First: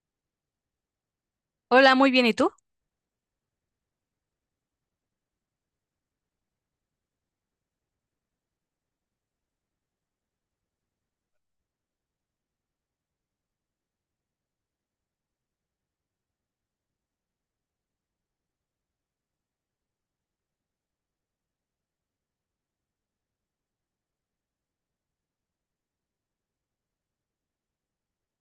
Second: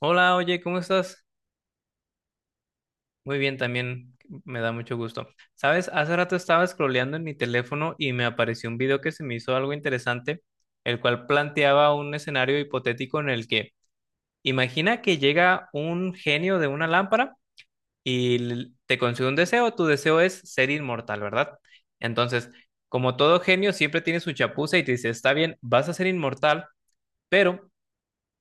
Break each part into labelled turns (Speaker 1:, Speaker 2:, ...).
Speaker 1: Hola, oye, ¿cómo estás?
Speaker 2: Hola, muy bien, ¿y tú?
Speaker 1: Muy bien, también me da mucho gusto. Sabes, hace rato estaba scrolleando en mi teléfono y me apareció un video que se me hizo algo interesante, el cual planteaba un escenario hipotético en el que imagina que llega un genio de una lámpara y te concede un deseo, tu deseo es ser inmortal, ¿verdad? Entonces, como todo genio, siempre tiene su chapuza y te dice, está bien, vas a ser inmortal, pero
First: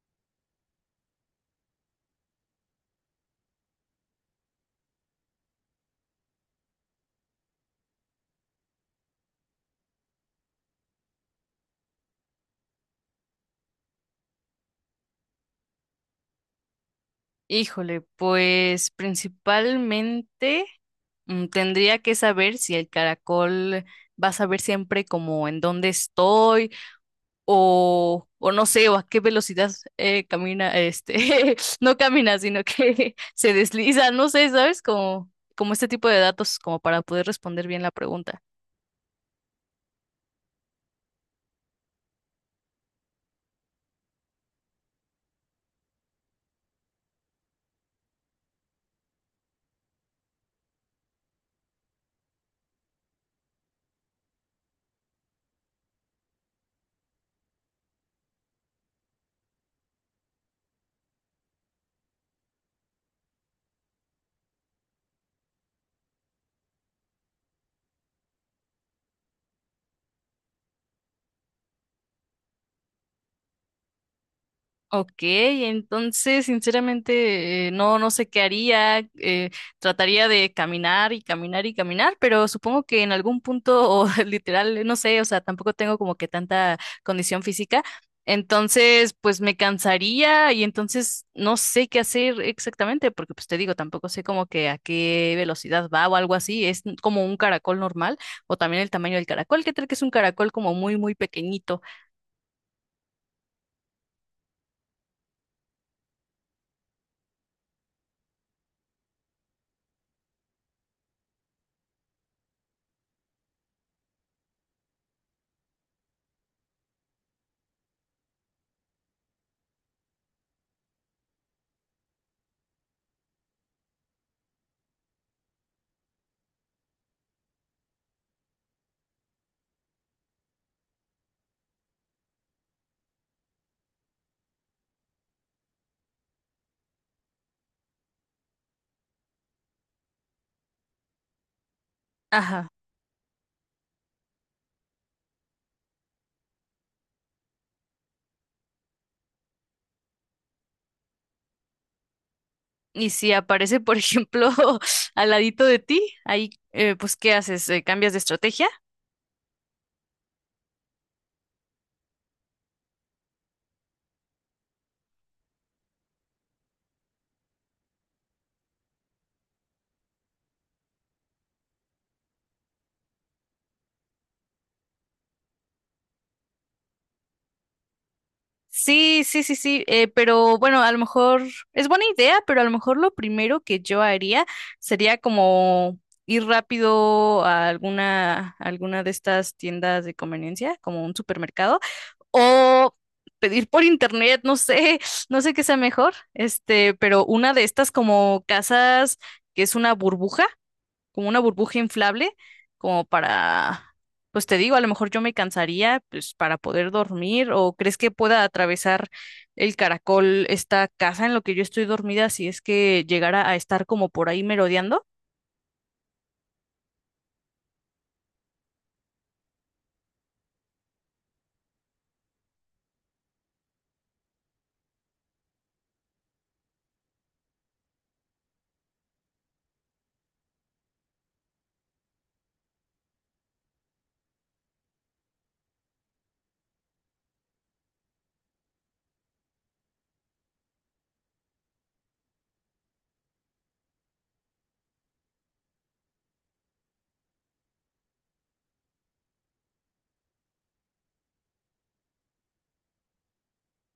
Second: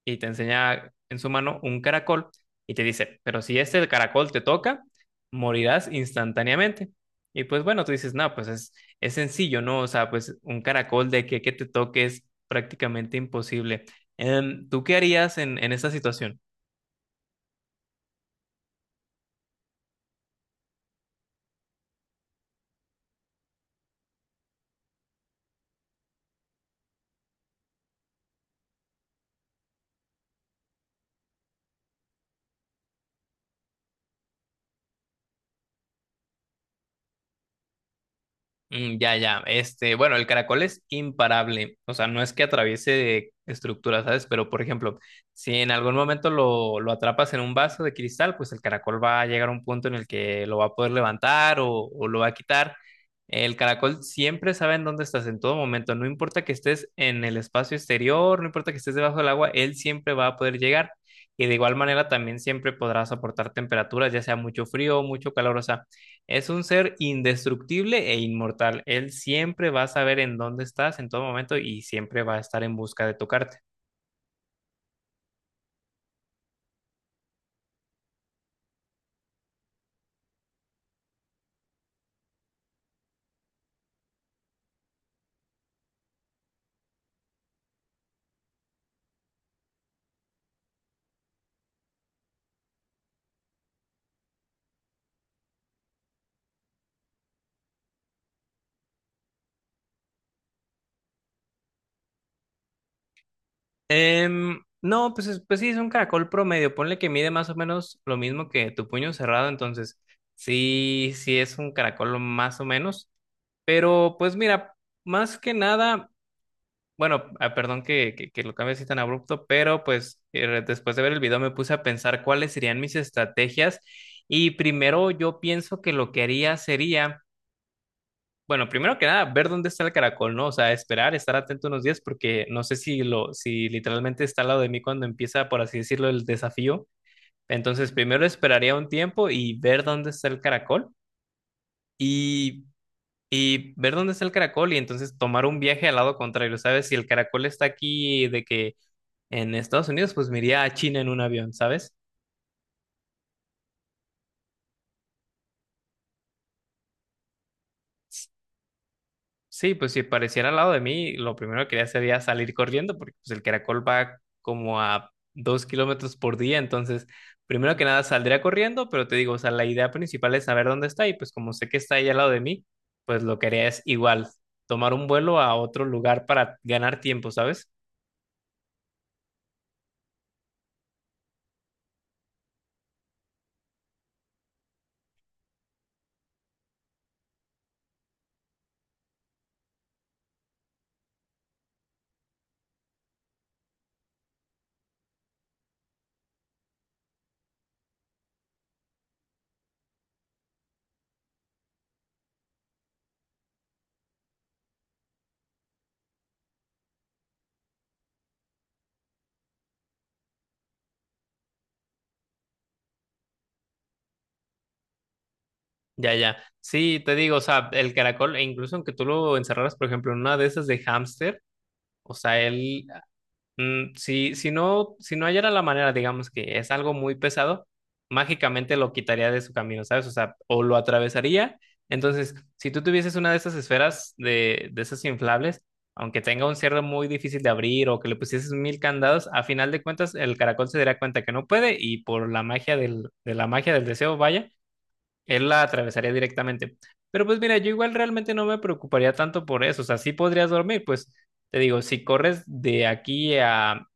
Speaker 1: y te enseña en su mano un caracol y te dice, pero si este caracol te toca, morirás instantáneamente. Y pues bueno, tú dices, no, pues es sencillo, ¿no? O sea, pues un caracol de que te toque es prácticamente imposible. ¿Tú qué harías en esta situación?
Speaker 2: Híjole, pues principalmente tendría que saber si el caracol va a saber siempre como en dónde estoy o, no sé, o a qué velocidad camina, este, no camina, sino que se desliza, no sé, ¿sabes? Como, este tipo de datos como para poder responder bien la pregunta.
Speaker 1: Mm, ya, ya. Bueno, el caracol es imparable. O sea, no es que atraviese estructuras, ¿sabes? Pero, por ejemplo, si en algún momento lo atrapas en un vaso de cristal, pues el caracol va a llegar a un punto en el que lo va a poder levantar o lo va a quitar. El caracol siempre sabe en dónde estás en todo momento. No importa que estés en el espacio exterior, no importa que estés debajo del agua, él siempre va a poder llegar. Y de igual manera también siempre podrá soportar temperaturas, ya sea mucho frío o mucho calor. O sea, es un ser indestructible e inmortal. Él siempre va a saber en dónde estás en todo momento y siempre va a estar en busca de tocarte.
Speaker 2: Ok, entonces sinceramente no, no sé qué haría. Trataría de caminar y caminar y caminar, pero supongo que en algún punto, o literal, no sé, o sea, tampoco tengo como que tanta condición física. Entonces, pues me cansaría y entonces no sé qué hacer exactamente, porque pues te digo, tampoco sé como que a qué velocidad va o algo así. Es como un caracol normal o también el tamaño del caracol. ¿Qué tal que es un caracol como muy, muy pequeñito?
Speaker 1: No, pues, pues sí, es un caracol promedio. Ponle que mide más o menos lo mismo que tu puño cerrado. Entonces, sí, sí es un caracol más o menos. Pero pues mira, más que nada. Bueno, ah, perdón que lo cambie así tan abrupto, pero pues después de ver el video me puse a pensar cuáles serían mis estrategias y primero yo pienso que lo que haría sería, bueno, primero que nada, ver dónde está el caracol, ¿no? O sea, esperar, estar atento unos días porque no sé si literalmente está al lado de mí cuando empieza, por así decirlo, el desafío. Entonces, primero esperaría un tiempo y ver dónde está el caracol y
Speaker 2: Ajá.
Speaker 1: y ver dónde está el caracol y entonces tomar un viaje al lado contrario, ¿sabes? Si el caracol está aquí de que en Estados Unidos, pues me iría a China en un avión, ¿sabes?
Speaker 2: Y si aparece, por ejemplo, al ladito de ti, ahí, pues, ¿qué haces? ¿Cambias de estrategia?
Speaker 1: Sí, pues si apareciera al lado de mí, lo primero que haría sería salir corriendo, porque pues, el caracol va como a 2 kilómetros por día, entonces primero que nada saldría corriendo, pero te digo, o sea, la idea principal es saber dónde está y pues como sé que está ahí al lado de mí, pues lo que haría es igual, tomar un vuelo a otro lugar para ganar tiempo, ¿sabes?
Speaker 2: Sí, sí, sí, sí, pero bueno, a lo mejor es buena idea, pero a lo mejor lo primero que yo haría sería como ir rápido a alguna, de estas tiendas de conveniencia, como un supermercado, o pedir por internet, no sé, no sé qué sea mejor, este, pero una de estas como casas que es una burbuja como una burbuja inflable, como para, pues te digo, a lo mejor yo me cansaría, pues para poder dormir, o crees que pueda atravesar el caracol esta casa en lo que yo estoy dormida si es que llegara a estar como por ahí merodeando?
Speaker 1: Ya, ya. Sí, te digo, o sea, el caracol, e incluso aunque tú lo encerraras, por ejemplo, en una de esas de hámster, o sea, él. Mm, si no hallara la manera, digamos que es algo muy pesado, mágicamente lo quitaría de su camino, ¿sabes? O sea, o lo atravesaría. Entonces, si tú tuvieses una de esas esferas de esas inflables, aunque tenga un cierre muy difícil de abrir o que le pusieses mil candados, a final de cuentas el caracol se daría cuenta que no puede y por la magia de la magia del deseo, vaya, él la atravesaría directamente. Pero pues mira, yo igual realmente no me preocuparía tanto por eso. O sea, sí podrías dormir, pues te digo, si corres de aquí a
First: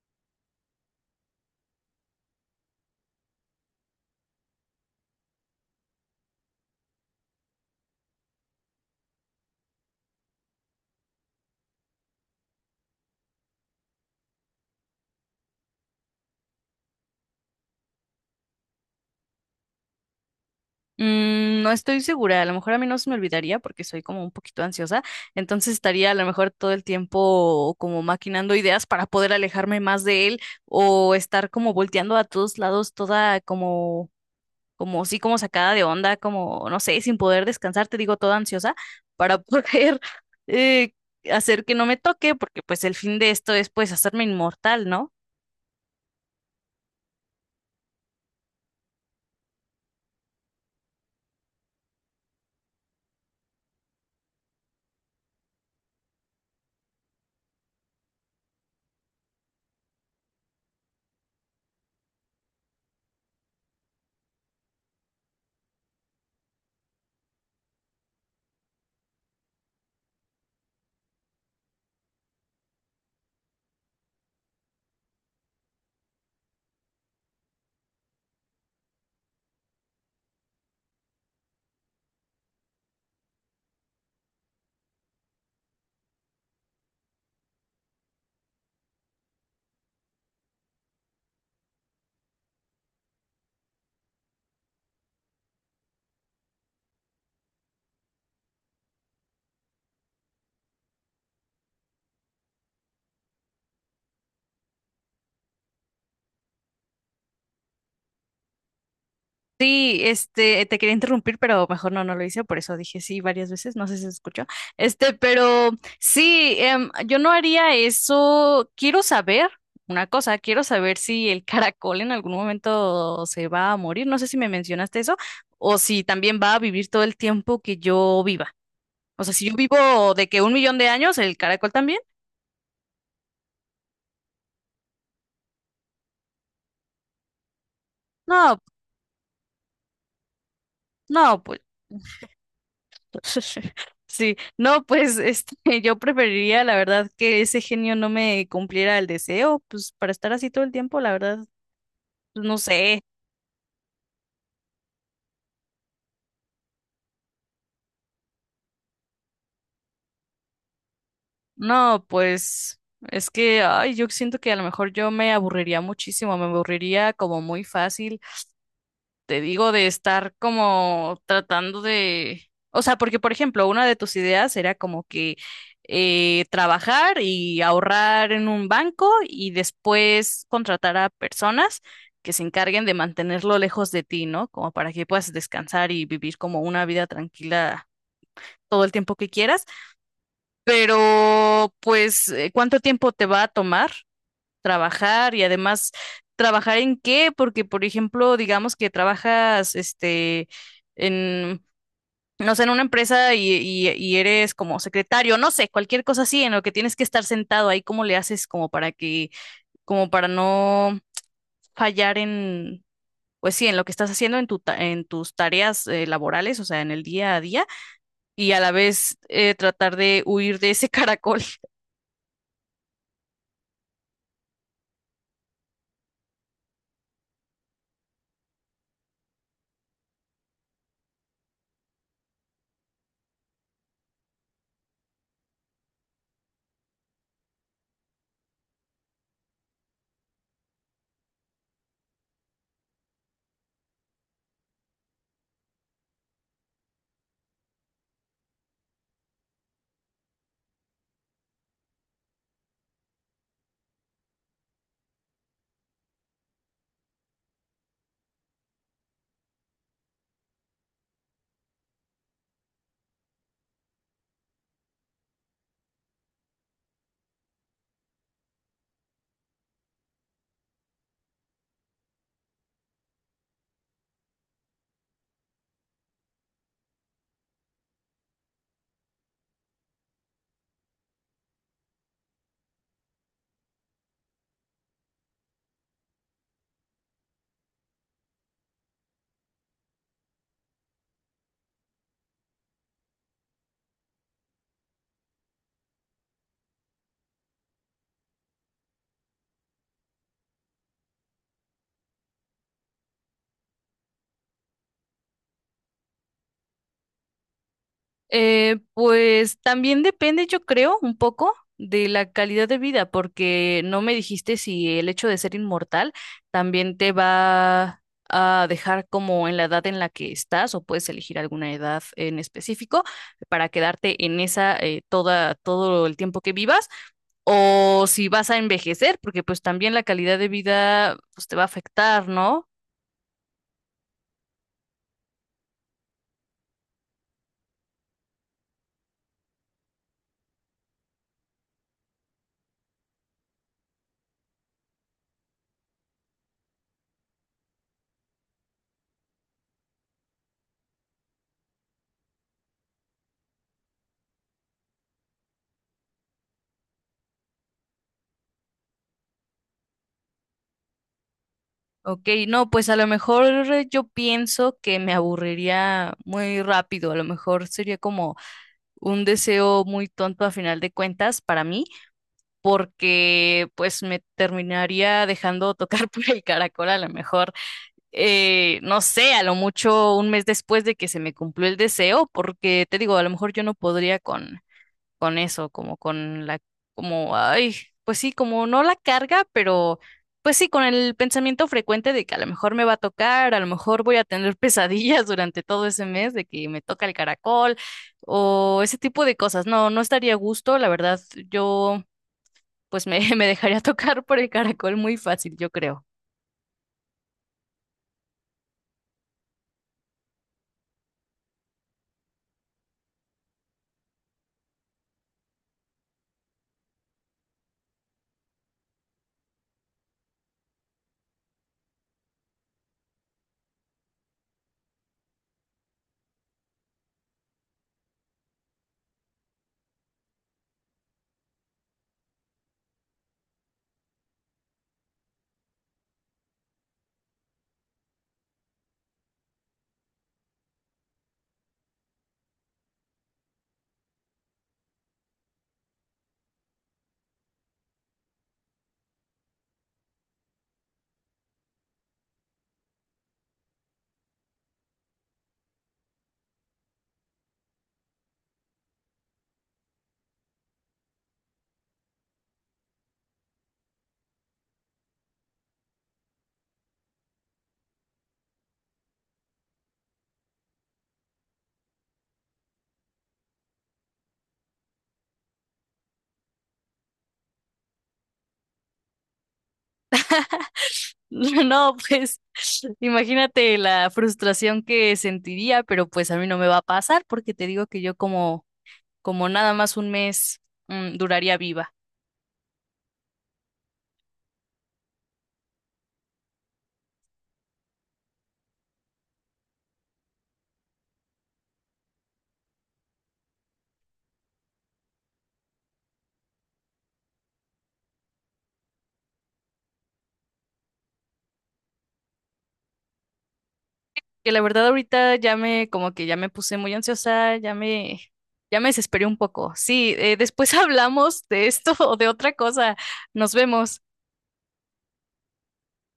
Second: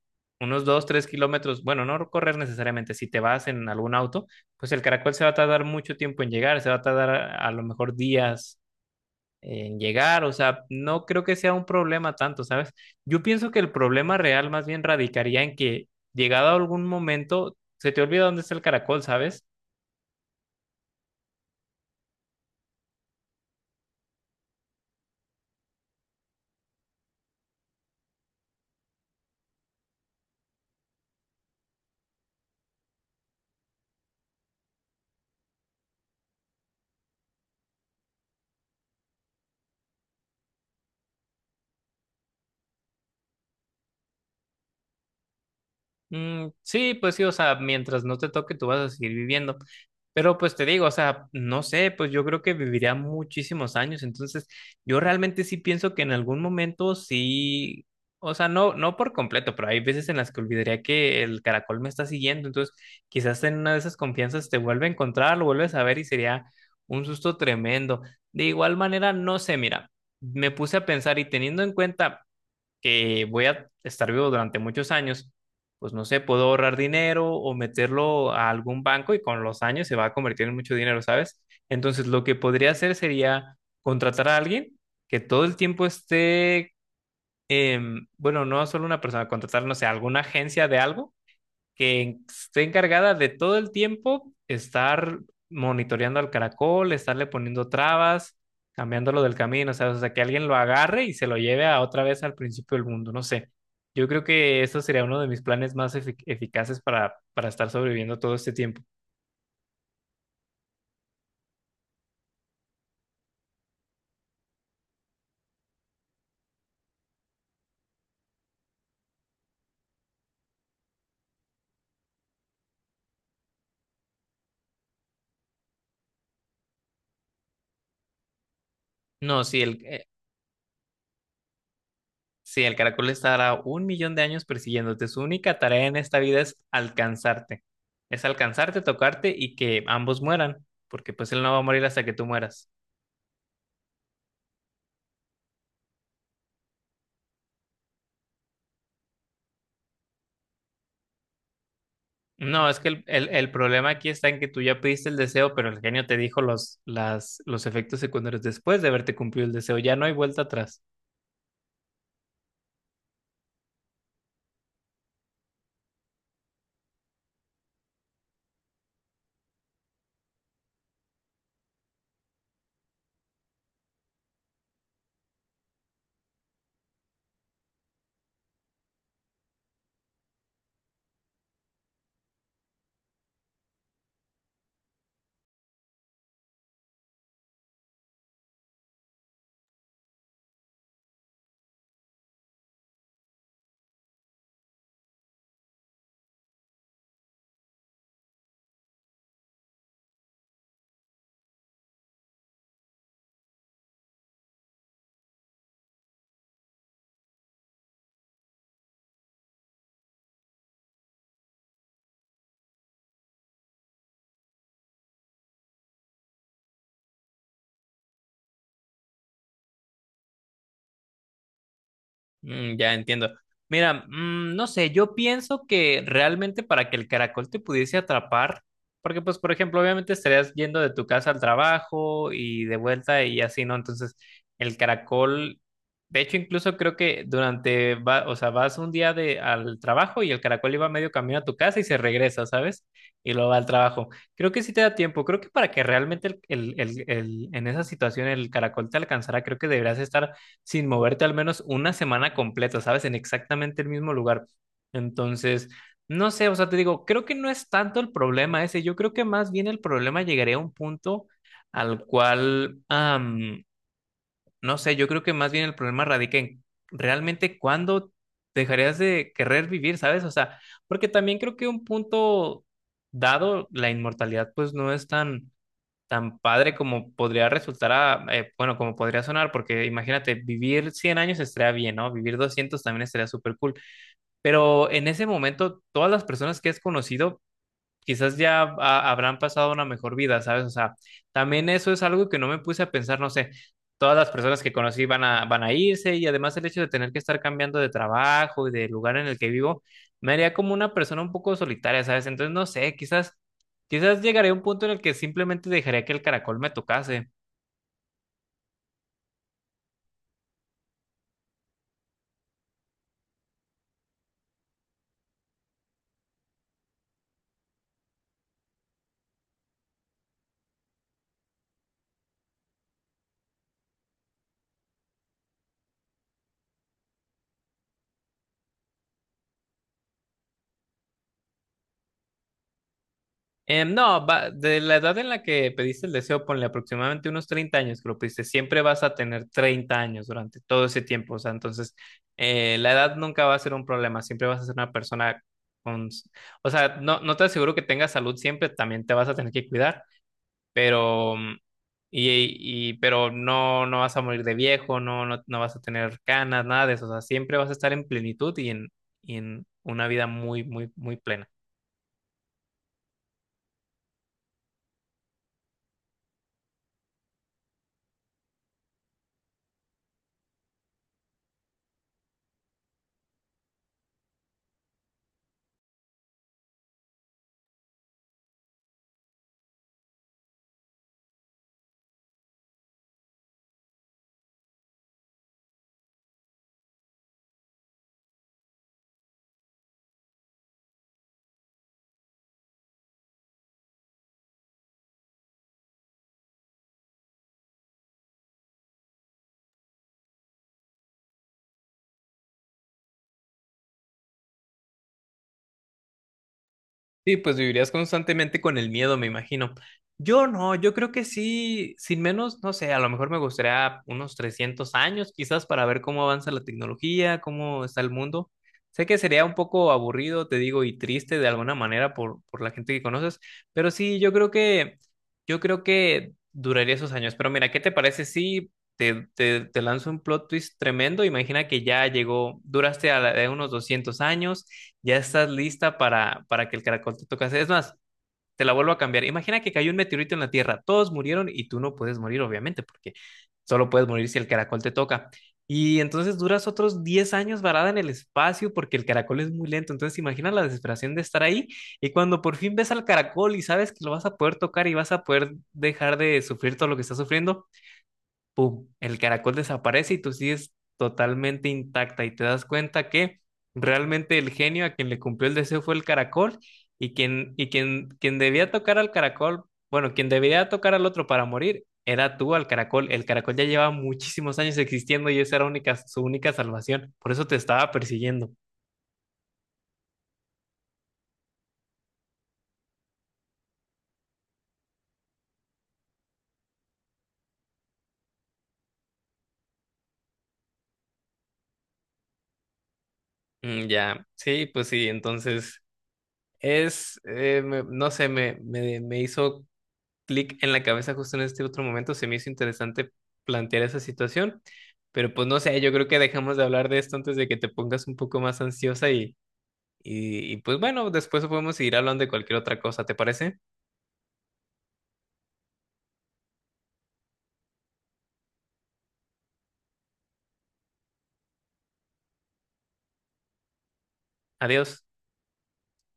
Speaker 1: unos 2 3 kilómetros, bueno, no correr necesariamente, si te vas en algún auto, pues el caracol se va a tardar mucho tiempo en llegar, se va a tardar a lo mejor días en llegar, o sea, no creo que sea un problema tanto, ¿sabes? Yo pienso que el problema real más bien radicaría en que llegado a algún momento se te olvida dónde está el caracol, ¿sabes?
Speaker 2: Mm, no estoy segura, a lo mejor a mí no se me olvidaría porque soy como un poquito ansiosa, entonces estaría a lo mejor todo el tiempo como maquinando ideas para poder alejarme más de él o estar como volteando a todos lados toda como así como sacada de onda, como, no sé, sin poder descansar, te digo, toda ansiosa para poder eh, hacer que no me toque, porque pues el fin de esto es pues hacerme inmortal, ¿no?
Speaker 1: Mm, sí, pues sí, o sea, mientras no te toque, tú vas a seguir viviendo. Pero pues te digo, o sea, no sé, pues yo creo que viviría muchísimos años. Entonces, yo realmente sí pienso que en algún momento sí, o sea, no, no por completo, pero hay veces en las que olvidaría que el caracol me está siguiendo. Entonces, quizás en una de esas confianzas te vuelve a encontrar, lo vuelves a ver y sería un susto tremendo. De igual manera, no sé, mira, me puse a pensar y teniendo en cuenta que voy a estar vivo durante muchos años, pues no sé, puedo ahorrar dinero o meterlo a algún banco y con los años se va a convertir en mucho dinero, ¿sabes? Entonces, lo que podría hacer sería contratar a alguien que todo el tiempo esté, bueno, no solo una persona, contratar, no sé, alguna agencia de algo que esté encargada de todo el tiempo estar monitoreando al caracol, estarle poniendo trabas, cambiándolo del camino, o sea, que alguien lo agarre y se lo lleve a otra vez al principio del mundo, no sé. Yo creo que eso sería uno de mis planes más eficaces para estar sobreviviendo todo este tiempo.
Speaker 2: Sí, este, te quería interrumpir, pero mejor no, no lo hice, por eso dije sí varias veces, no sé si se escuchó. Este, pero sí, yo no haría eso. Quiero saber una cosa, quiero saber si el caracol en algún momento se va a morir. No sé si me mencionaste eso, o si también va a vivir todo el tiempo que yo viva. O sea,
Speaker 1: No,
Speaker 2: si yo
Speaker 1: si el, eh,
Speaker 2: vivo de que un millón de años, el caracol también.
Speaker 1: si el caracol estará un millón de años persiguiéndote, su única tarea en esta vida es alcanzarte. Es
Speaker 2: No,
Speaker 1: alcanzarte, tocarte y que ambos mueran, porque pues
Speaker 2: no,
Speaker 1: él no va
Speaker 2: pues.
Speaker 1: a morir hasta que tú mueras.
Speaker 2: Sí, no, pues este, yo preferiría, la verdad, que ese genio no me cumpliera el deseo, pues para estar así todo el tiempo, la verdad, pues, no
Speaker 1: No, es que
Speaker 2: sé.
Speaker 1: el problema aquí está en que tú ya pediste el deseo, pero el genio te dijo los efectos secundarios después de haberte cumplido el deseo. Ya no hay vuelta atrás.
Speaker 2: No, pues es que, ay, yo siento que a lo mejor yo me aburriría muchísimo, me aburriría como muy fácil te digo, de estar como tratando de, o sea, porque por ejemplo, una de tus ideas era como que trabajar y ahorrar en un banco y después contratar a personas que se encarguen de mantenerlo lejos de ti, ¿no? Como para que puedas descansar y vivir como una vida tranquila todo el tiempo que quieras. Pero, pues, ¿cuánto tiempo te va a tomar? Trabajar y además trabajar en qué, porque por ejemplo, digamos que trabajas este en no sé, en una empresa y, y eres como secretario, no sé, cualquier cosa así en lo que tienes que estar sentado ahí, ¿cómo le haces como para que, como para no fallar en, pues sí, en lo que estás haciendo en en tus tareas laborales, o sea, en el día a día, y a la vez tratar de huir de ese caracol?
Speaker 1: Mm, ya entiendo. Mira, no sé, yo pienso que realmente para que el caracol te pudiese atrapar, porque pues, por ejemplo, obviamente estarías yendo de tu casa al trabajo y de vuelta y así, ¿no? Entonces, el caracol, de hecho, incluso creo que durante, o sea, vas un día al trabajo y el caracol iba medio camino a tu casa y se regresa, ¿sabes? Y luego va al trabajo. Creo que sí te da tiempo, creo que para que realmente en esa situación el caracol te alcanzara, creo que deberías estar sin moverte al menos una semana completa, ¿sabes? En exactamente el mismo lugar. Entonces, no sé, o sea, te digo, creo que no es tanto el problema ese, yo creo que más bien el problema llegaría a un punto al cual, no sé, yo creo que más bien el problema radica en realmente cuándo dejarías de querer vivir, ¿sabes? O sea, porque también creo que un punto dado, la inmortalidad pues no es tan padre como podría resultar, bueno, como podría sonar, porque imagínate, vivir 100 años estaría bien, ¿no? Vivir 200 también estaría súper cool, pero en ese momento todas las personas que has conocido quizás ya habrán pasado una mejor vida, ¿sabes? O sea, también eso es algo que no me puse a pensar, no sé, todas las personas que conocí van a irse y además el hecho de tener que estar cambiando de trabajo y de lugar en el que vivo, me haría como una persona un poco solitaria, ¿sabes? Entonces, no sé, quizás llegaré a un punto en el que simplemente dejaría que el caracol me tocase.
Speaker 2: Pues también depende, yo creo, un poco de la calidad de vida, porque no me dijiste si el hecho de ser inmortal también te va a dejar como en la edad en la que estás o puedes elegir alguna edad en específico para quedarte en esa toda todo el tiempo que vivas o si vas a envejecer, porque pues también la calidad de vida pues te va a afectar, ¿no?
Speaker 1: No, de la edad en la que pediste el deseo, ponle aproximadamente unos 30 años que lo pediste, siempre vas a tener 30 años durante todo ese tiempo, o sea, entonces la edad nunca va a ser un problema, siempre vas a ser una persona con, o sea, no, no te aseguro que tengas salud siempre, también te vas a tener que cuidar, pero, mm, pero no, no vas a morir de viejo, no, no, no vas a tener canas, nada de eso, o sea, siempre vas a estar en plenitud y y en una vida muy, muy, muy plena.
Speaker 2: Ok, no, pues a lo mejor yo pienso que me aburriría muy rápido, a lo mejor sería como un deseo muy tonto a final de cuentas para mí, porque pues me terminaría dejando tocar por el caracol a lo mejor, no sé, a lo mucho un mes después de que se me cumplió el deseo, porque te digo, a lo mejor yo no podría con eso, como con la, como, ay, pues sí, como no la carga, pero pues sí, con el pensamiento frecuente de que a lo mejor me va a tocar, a lo mejor voy a tener pesadillas durante todo ese mes de que me toca el caracol o ese tipo de cosas. No, no estaría a gusto, la verdad, yo pues me, me dejaría tocar por el caracol muy fácil, yo creo.
Speaker 1: Sí, pues vivirías constantemente con el miedo, me imagino. Yo no, yo creo que sí, sin menos, no sé, a lo mejor me gustaría unos 300 años quizás para ver cómo avanza la tecnología, cómo está el mundo. Sé que sería un poco aburrido, te digo, y triste de alguna manera por la gente que conoces, pero sí, yo creo que, duraría esos años. Pero mira, ¿qué te parece si te lanzo un plot twist tremendo? Imagina que ya llegó, duraste de unos 200 años. Ya estás lista para que el caracol te tocase. Es más, te la vuelvo a cambiar. Imagina que cayó un meteorito en la Tierra. Todos murieron y tú no puedes morir, obviamente, porque solo puedes morir si el caracol te toca. Y entonces duras otros 10 años varada en el espacio porque el caracol es muy lento. Entonces imagina la desesperación de estar ahí y cuando por fin ves al caracol y sabes que lo vas a poder tocar y vas a poder dejar de sufrir todo lo que estás sufriendo, pum, el caracol desaparece y tú sigues totalmente intacta y te das cuenta que realmente el genio a quien le cumplió el deseo fue el caracol y quien debía tocar al caracol, bueno, quien debía tocar al otro para morir era tú al caracol. El caracol ya lleva muchísimos años existiendo y esa era su única salvación. Por eso te estaba persiguiendo.
Speaker 2: No, pues imagínate la frustración que sentiría, pero pues a mí no me va a pasar porque te digo que yo como nada más un mes duraría viva.
Speaker 1: Mm, ya, sí, pues sí, entonces no sé, me hizo clic en la cabeza justo en este otro momento, se me hizo interesante plantear esa situación, pero pues no sé, yo creo que dejamos de hablar de esto antes de que te pongas un poco más ansiosa y pues bueno, después podemos seguir hablando de cualquier otra cosa, ¿te parece?
Speaker 2: Que la verdad ahorita como que ya me puse muy ansiosa, ya me desesperé un poco. Sí, después hablamos de esto o de otra cosa. Nos vemos.
Speaker 1: Adiós.